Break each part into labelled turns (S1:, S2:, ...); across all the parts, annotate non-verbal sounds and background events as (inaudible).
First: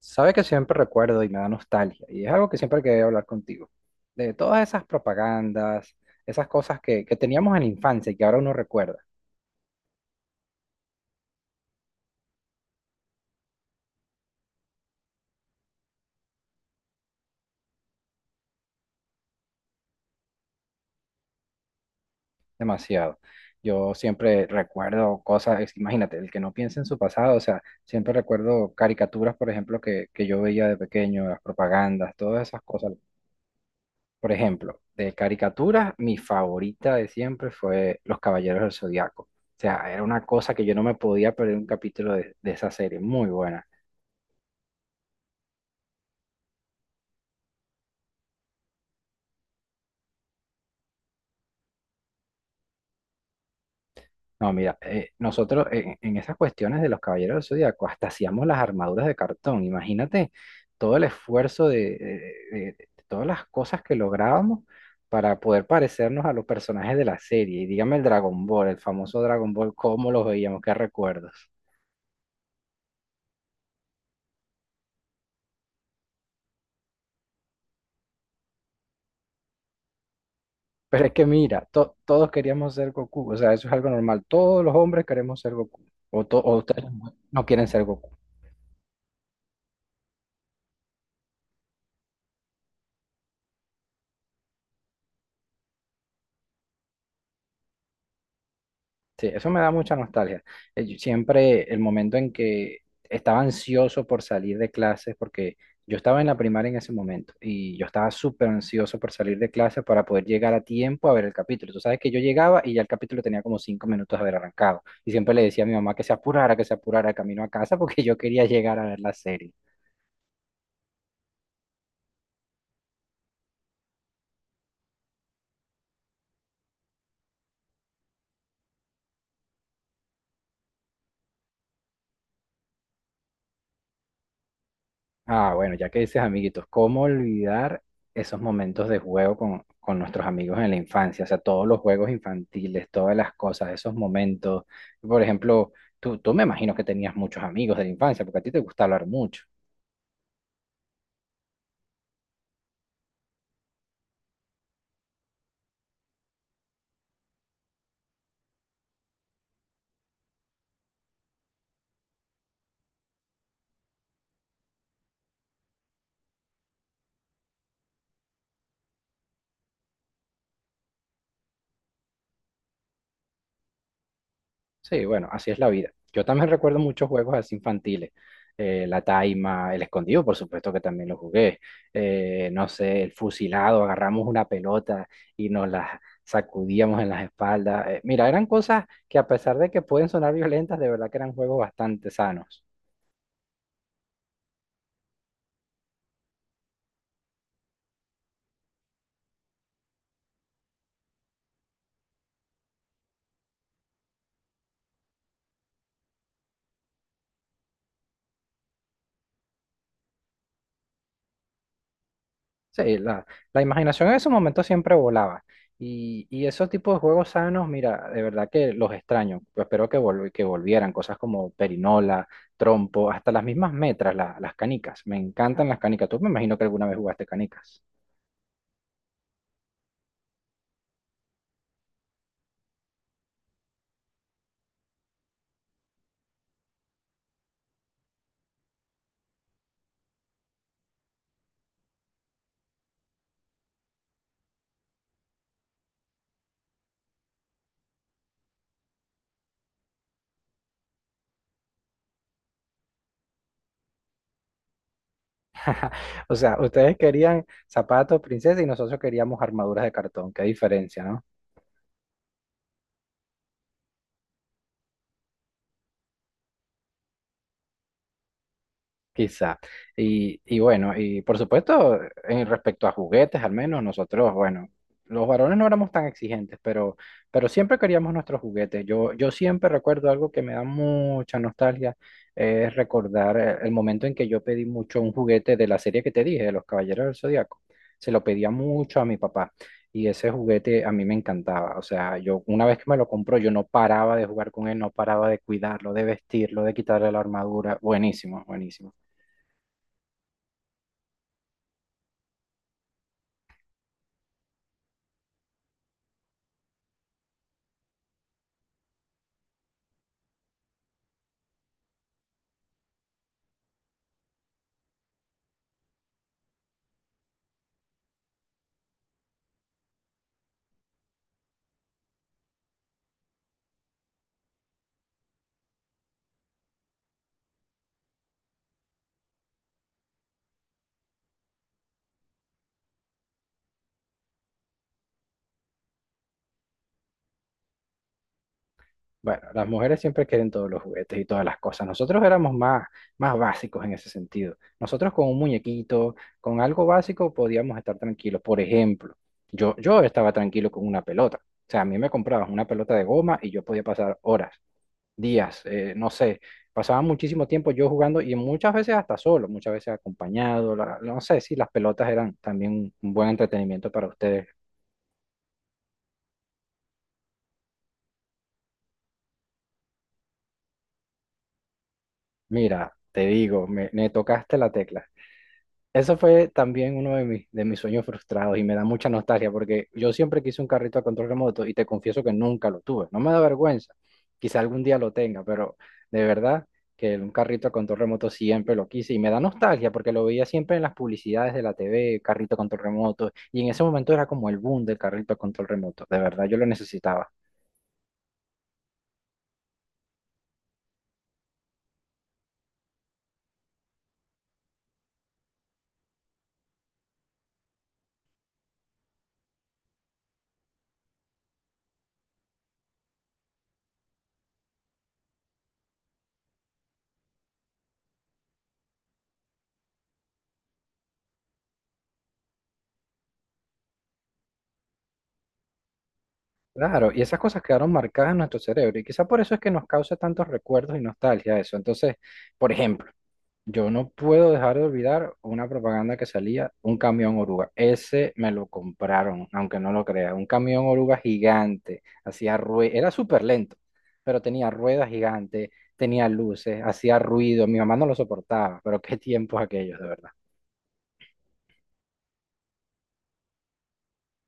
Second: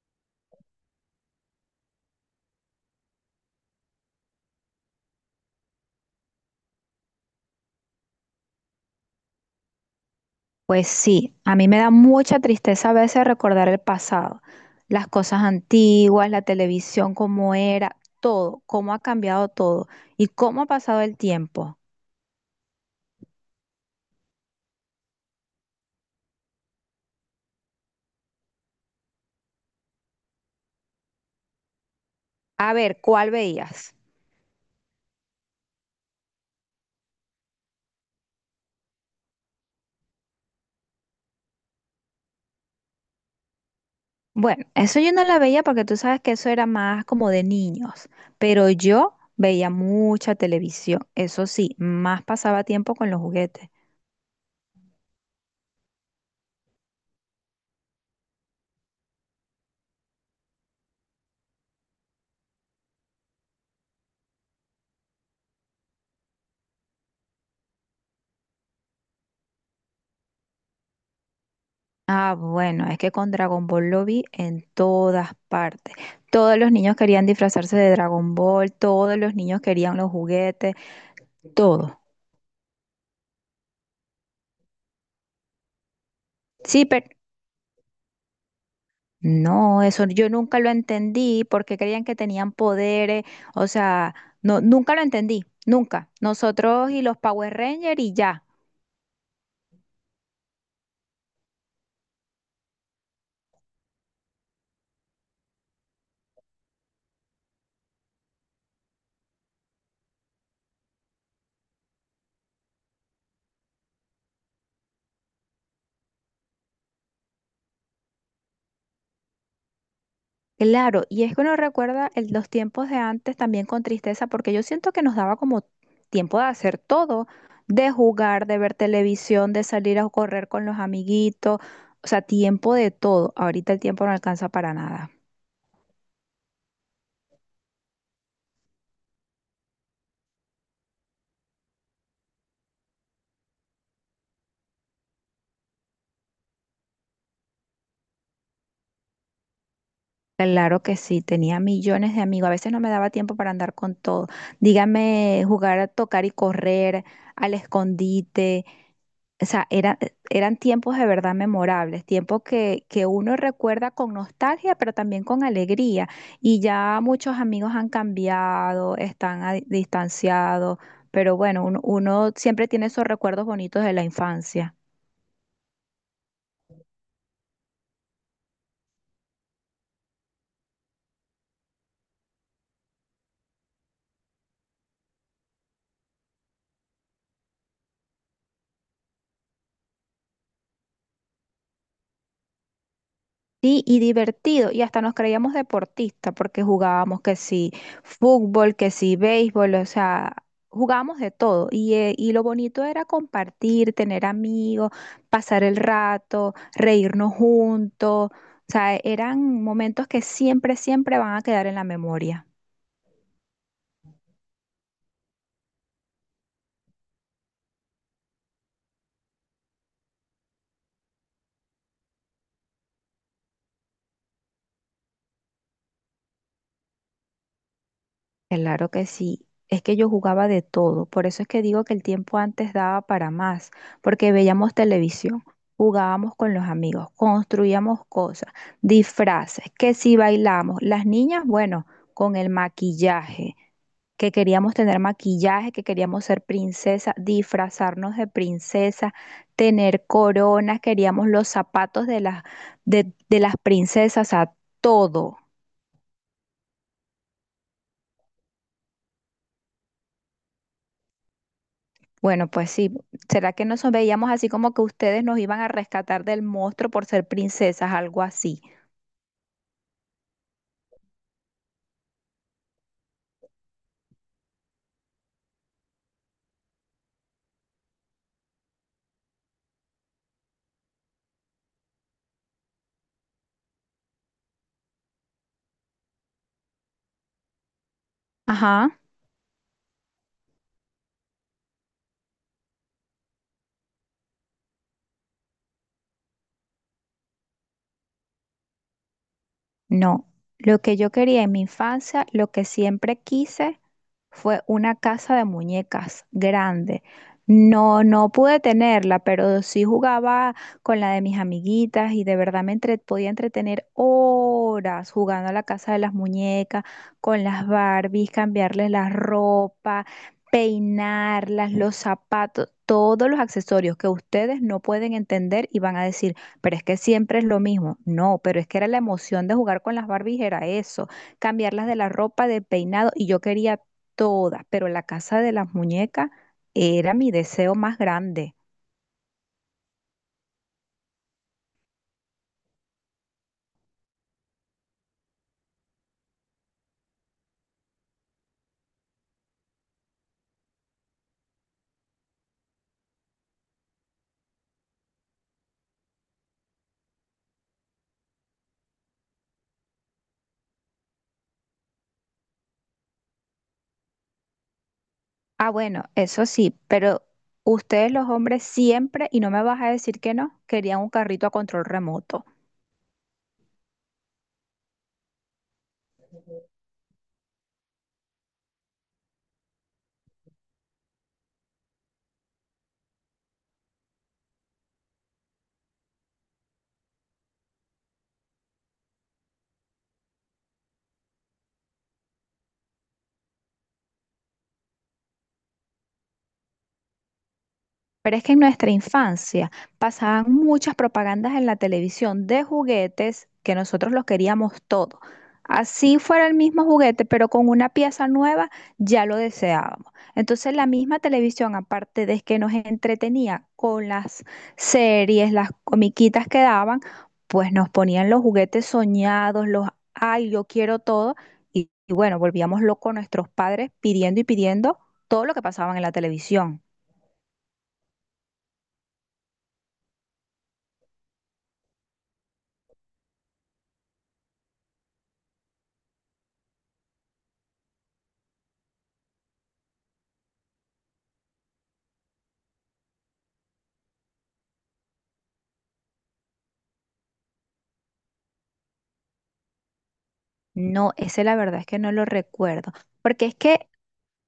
S1: Sabe que siempre recuerdo y me da nostalgia, y es algo que siempre quería hablar contigo, de todas esas propagandas, esas cosas que teníamos en la infancia y que ahora uno recuerda
S2: Pues sí, a mí me da mucha tristeza a veces recordar el pasado, las cosas antiguas, la televisión, cómo era, todo, cómo ha cambiado todo y cómo ha pasado el tiempo.
S1: demasiado. Yo siempre recuerdo cosas, imagínate, el que no piensa en su pasado, o sea, siempre recuerdo caricaturas, por ejemplo, que yo veía de pequeño, las propagandas, todas esas
S2: A
S1: cosas.
S2: ver, ¿cuál veías?
S1: Por ejemplo, de caricaturas, mi favorita de siempre fue Los Caballeros del Zodiaco. O sea, era una cosa que yo no me podía perder un capítulo de esa serie, muy buena.
S2: Bueno, eso yo no la veía porque tú sabes que eso era más como de niños, pero yo veía mucha televisión, eso sí, más pasaba tiempo con los juguetes.
S1: No, mira, nosotros en esas cuestiones de los Caballeros del Zodíaco hasta hacíamos las armaduras de cartón. Imagínate todo el esfuerzo de, de todas las cosas que lográbamos para poder parecernos a los personajes de la serie. Y dígame el Dragon Ball, el famoso Dragon Ball, cómo los veíamos, qué recuerdos.
S2: Ah, bueno, es que con Dragon Ball lo vi en todas partes. Todos los niños querían disfrazarse de Dragon Ball, todos los niños querían los juguetes,
S1: Pero es que mira,
S2: todo.
S1: todos queríamos ser Goku, o sea, eso es algo normal. Todos los hombres queremos ser Goku. O, o ustedes
S2: Sí, pero
S1: no quieren ser Goku.
S2: no, eso yo nunca lo entendí porque creían que tenían poderes, o sea, no, nunca lo entendí, nunca. Nosotros y los Power Rangers y ya.
S1: Sí, eso me da mucha nostalgia. Yo siempre el momento en que estaba ansioso por salir de clases, porque yo estaba en la primaria en ese momento y yo estaba súper ansioso por salir de clases para poder llegar a tiempo a ver el capítulo. Tú sabes que yo llegaba y ya el capítulo tenía como 5 minutos de haber arrancado. Y siempre le decía a mi mamá que se apurara camino a casa (laughs) porque yo quería llegar a ver la serie.
S2: Claro, y es que uno recuerda los tiempos de antes también con tristeza, porque yo siento que nos daba como tiempo de hacer todo, de jugar, de ver televisión, de salir a correr con los amiguitos, o sea, tiempo de todo. Ahorita el tiempo no alcanza para nada.
S1: Ah, bueno, ya que dices amiguitos, ¿cómo olvidar esos momentos de juego con nuestros amigos en la infancia? O sea, todos los juegos infantiles, todas las cosas, esos momentos. Por ejemplo, tú me imagino que tenías muchos amigos de la infancia, porque a ti te gusta hablar mucho.
S2: Claro que sí, tenía millones de amigos, a veces no me daba tiempo para andar con todo. Dígame, jugar a tocar y correr, al escondite. O sea, era- Eran tiempos de verdad memorables, tiempos que uno recuerda con nostalgia, pero también con alegría. Y ya muchos amigos han cambiado, están distanciados, pero bueno, uno siempre tiene esos recuerdos bonitos de la infancia.
S1: Sí, bueno, así es la vida. Yo también recuerdo muchos juegos así infantiles. La taima, el escondido, por supuesto que también lo jugué. No sé, el fusilado, agarramos una pelota y nos la sacudíamos en las espaldas. Mira, eran cosas que a pesar de que pueden sonar violentas, de verdad que eran juegos bastante sanos.
S2: Sí, y divertido, y hasta nos creíamos deportistas porque jugábamos que sí fútbol, que sí béisbol, o sea, jugábamos de todo. Y lo bonito era compartir, tener amigos, pasar el rato, reírnos juntos. O sea, eran momentos que siempre, siempre van a quedar en la memoria.
S1: Sí, la imaginación en esos momentos siempre volaba. Y esos tipos de juegos sanos, mira, de verdad que los extraño. Yo espero que volvieran cosas como perinola, trompo, hasta las mismas metras, las canicas. Me encantan las canicas. Tú me imagino que alguna vez jugaste canicas.
S2: Claro que sí. Es que yo jugaba de todo. Por eso es que digo que el tiempo antes daba para más, porque veíamos televisión, jugábamos con los amigos, construíamos cosas, disfraces, que si bailamos, las niñas, bueno, con el maquillaje, que queríamos tener maquillaje, que queríamos ser princesa, disfrazarnos de princesa, tener coronas, queríamos los zapatos de las, de las princesas, a todo.
S1: (laughs) O sea, ustedes querían zapatos, princesa, y nosotros queríamos armaduras de cartón. Qué diferencia, ¿no?
S2: Bueno, pues sí. ¿Será que nos veíamos así como que ustedes nos iban a rescatar del monstruo por ser princesas, algo así?
S1: Quizá. Y bueno, y por supuesto, en respecto a juguetes, al menos nosotros, bueno, los varones no éramos tan exigentes, pero siempre queríamos nuestros juguetes. Yo siempre recuerdo algo que me da mucha nostalgia, es recordar el momento en que yo pedí mucho un juguete de la serie que te dije, de los Caballeros del Zodiaco. Se lo pedía
S2: Ajá.
S1: mucho a mi papá y ese juguete a mí me encantaba. O sea, yo una vez que me lo compró, yo no paraba de jugar con él, no paraba de cuidarlo, de vestirlo, de quitarle la armadura. Buenísimo, buenísimo.
S2: No, lo que yo quería en mi infancia, lo que siempre quise fue una casa de muñecas grande. No, no pude tenerla, pero sí jugaba con la de mis amiguitas y de verdad podía entretener horas jugando a la casa de las muñecas, con las Barbies, cambiarles la ropa, peinarlas, los zapatos, todos los accesorios que ustedes no pueden entender y van a decir. Pero es que siempre es lo mismo. No, pero es que era la emoción de jugar con las Barbies, era eso. Cambiarlas de la ropa, de peinado, y yo quería todas, pero la casa de las muñecas era mi deseo más grande.
S1: Bueno, las mujeres siempre quieren todos los juguetes y todas las cosas. Nosotros éramos más básicos en ese sentido. Nosotros con un muñequito, con algo básico, podíamos estar tranquilos. Por ejemplo, yo estaba tranquilo con una pelota. O sea, a mí me comprabas una pelota de goma y yo podía pasar horas, días, no sé. Pasaba muchísimo tiempo yo jugando y muchas veces hasta solo, muchas veces acompañado. No sé si las pelotas eran también un buen entretenimiento para ustedes.
S2: Ah, bueno, eso sí, pero ustedes los hombres siempre, y no me vas a decir que no, querían un carrito a control remoto.
S1: Mira, te digo, me tocaste la tecla. Eso fue también uno de de mis sueños frustrados y me da mucha nostalgia porque yo siempre quise un carrito a control remoto y te confieso que nunca lo tuve. No me da vergüenza, quizá algún día lo tenga, pero de verdad que un carrito a control remoto siempre lo quise y me da nostalgia porque lo veía siempre en las publicidades de la TV, carrito a control remoto, y en ese momento era como el boom del carrito a control remoto. De verdad, yo lo necesitaba.
S2: Pero es que en nuestra infancia pasaban muchas propagandas en la televisión de juguetes que nosotros los queríamos todo. Así fuera el mismo juguete, pero con una pieza nueva ya lo deseábamos. Entonces la misma televisión, aparte de que nos entretenía con las series, las comiquitas que daban, pues nos ponían los juguetes soñados, los, ay, yo quiero todo. Y bueno, volvíamos locos nuestros padres pidiendo y pidiendo todo lo que pasaban en la televisión.
S1: Claro, y esas cosas quedaron marcadas en nuestro cerebro y quizá por eso es que nos causa tantos recuerdos y nostalgia eso. Entonces, por ejemplo. Yo no puedo dejar de olvidar una propaganda que salía, un camión oruga. Ese me lo compraron, aunque no lo creas. Un camión oruga gigante, hacía ruido, era súper lento, pero tenía ruedas gigantes, tenía luces, hacía ruido. Mi mamá no lo soportaba, pero qué tiempos aquellos, de verdad.
S2: No, ese la verdad es que no lo recuerdo, porque es que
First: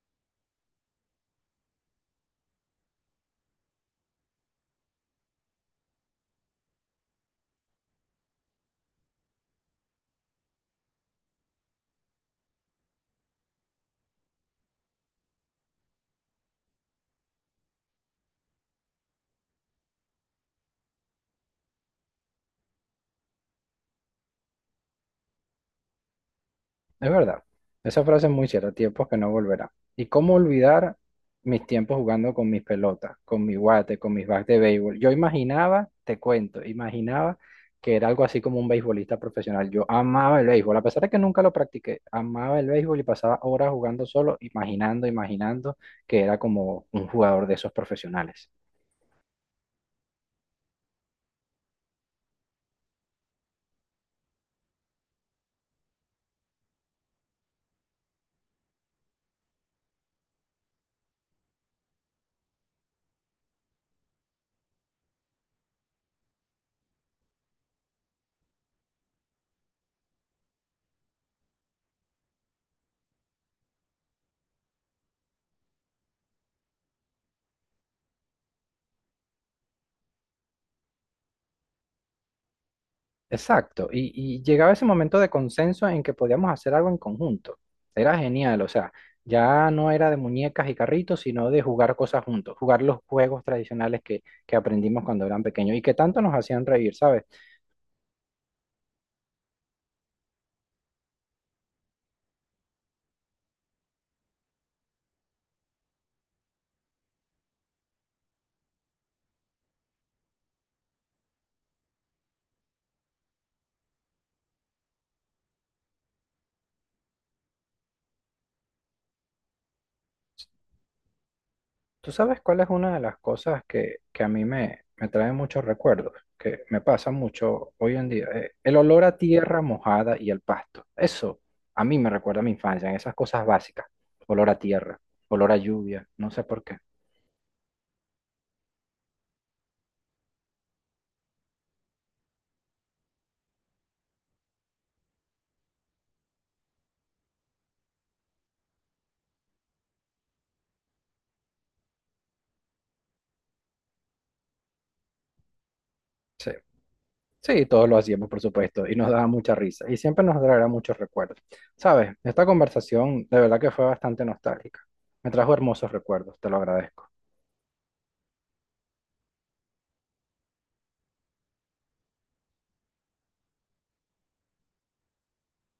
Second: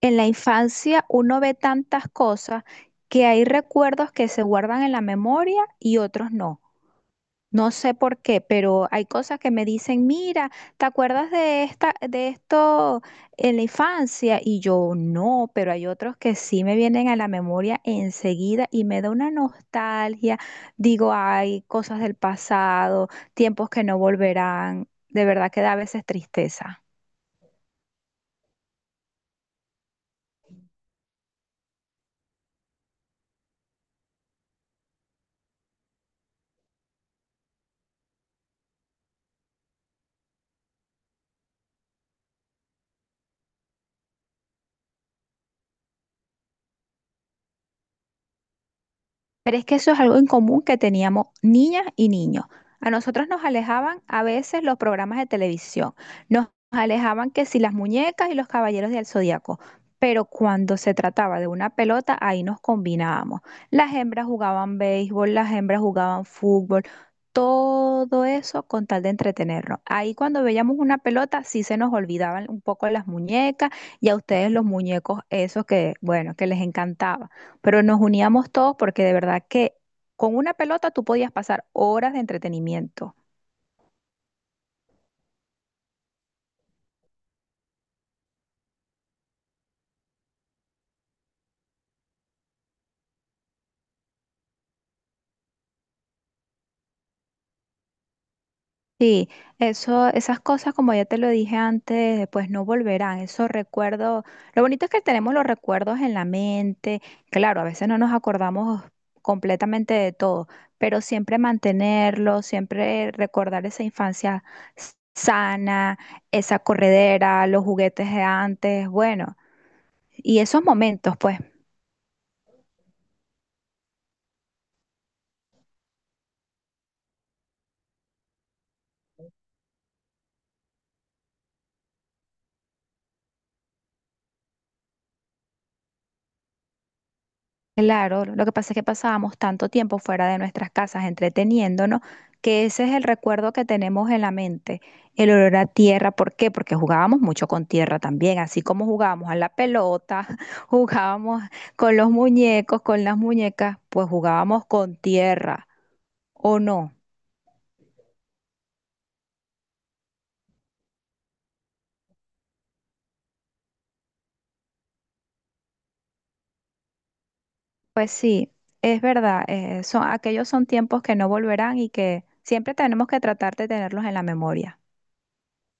S2: en la infancia uno ve tantas cosas que hay recuerdos que se guardan en la memoria y otros no. No sé por qué, pero hay cosas que me dicen, mira, ¿te acuerdas de esta, de esto en la infancia? Y yo no, pero hay otros que sí me vienen a la memoria enseguida y me da una nostalgia. Digo, hay cosas del pasado, tiempos que no volverán. De verdad que da a veces tristeza.
S1: Es verdad, esa frase es muy cierta, tiempos que no volverán. ¿Y cómo olvidar mis tiempos jugando con mis pelotas, con mi guate, con mis bats de béisbol? Yo imaginaba, te cuento, imaginaba que era algo así como un beisbolista profesional. Yo amaba el béisbol, a pesar de que nunca lo practiqué, amaba el béisbol y pasaba horas jugando solo, imaginando, imaginando que era como un jugador de esos profesionales.
S2: Pero es que eso es algo en común que teníamos niñas y niños. A nosotros nos alejaban a veces los programas de televisión, nos alejaban que si las muñecas y los Caballeros del Zodiaco, pero cuando se trataba de una pelota, ahí nos combinábamos. Las hembras jugaban béisbol, las hembras jugaban fútbol, todo eso con tal de entretenernos. Ahí cuando veíamos una pelota, sí se nos olvidaban un poco las muñecas y a ustedes los muñecos, esos que, bueno, que les encantaba, pero nos uníamos todos porque de verdad que con una pelota tú podías pasar horas de entretenimiento.
S1: Exacto, y llegaba ese momento de consenso en que podíamos hacer algo en conjunto. Era genial, o sea, ya no era de muñecas y carritos, sino de jugar cosas juntos, jugar los juegos tradicionales que aprendimos cuando eran pequeños y que tanto nos hacían reír, ¿sabes?
S2: Sí, eso, esas cosas, como ya te lo dije antes, pues no volverán. Esos recuerdos, lo bonito es que tenemos los recuerdos en la mente. Claro, a veces no nos acordamos completamente de todo, pero siempre mantenerlo, siempre recordar esa infancia sana, esa corredera, los juguetes de antes, bueno, y esos momentos, pues.
S1: ¿Tú sabes cuál es una de las cosas que a mí me trae muchos recuerdos, que me pasa mucho hoy en día? El olor a tierra mojada y el pasto. Eso a mí me recuerda a mi infancia, en esas cosas básicas. Olor a tierra, olor a lluvia, no sé por qué.
S2: Claro, lo que pasa es que pasábamos tanto tiempo fuera de nuestras casas entreteniéndonos, que ese es el recuerdo que tenemos en la mente, el olor a tierra. ¿Por qué? Porque jugábamos mucho con tierra también, así como jugábamos a la pelota, (laughs) jugábamos con los muñecos, con las muñecas, pues jugábamos con tierra,
S1: Sí.
S2: ¿o no?
S1: Sí, todos lo hacíamos, por supuesto, y nos daba mucha risa, y siempre nos traerá muchos recuerdos. Sabes, esta conversación de verdad que fue bastante nostálgica. Me trajo hermosos recuerdos, te lo agradezco.
S2: Pues sí, es verdad, son, aquellos son tiempos que no volverán y que siempre tenemos que tratar de tenerlos en la memoria.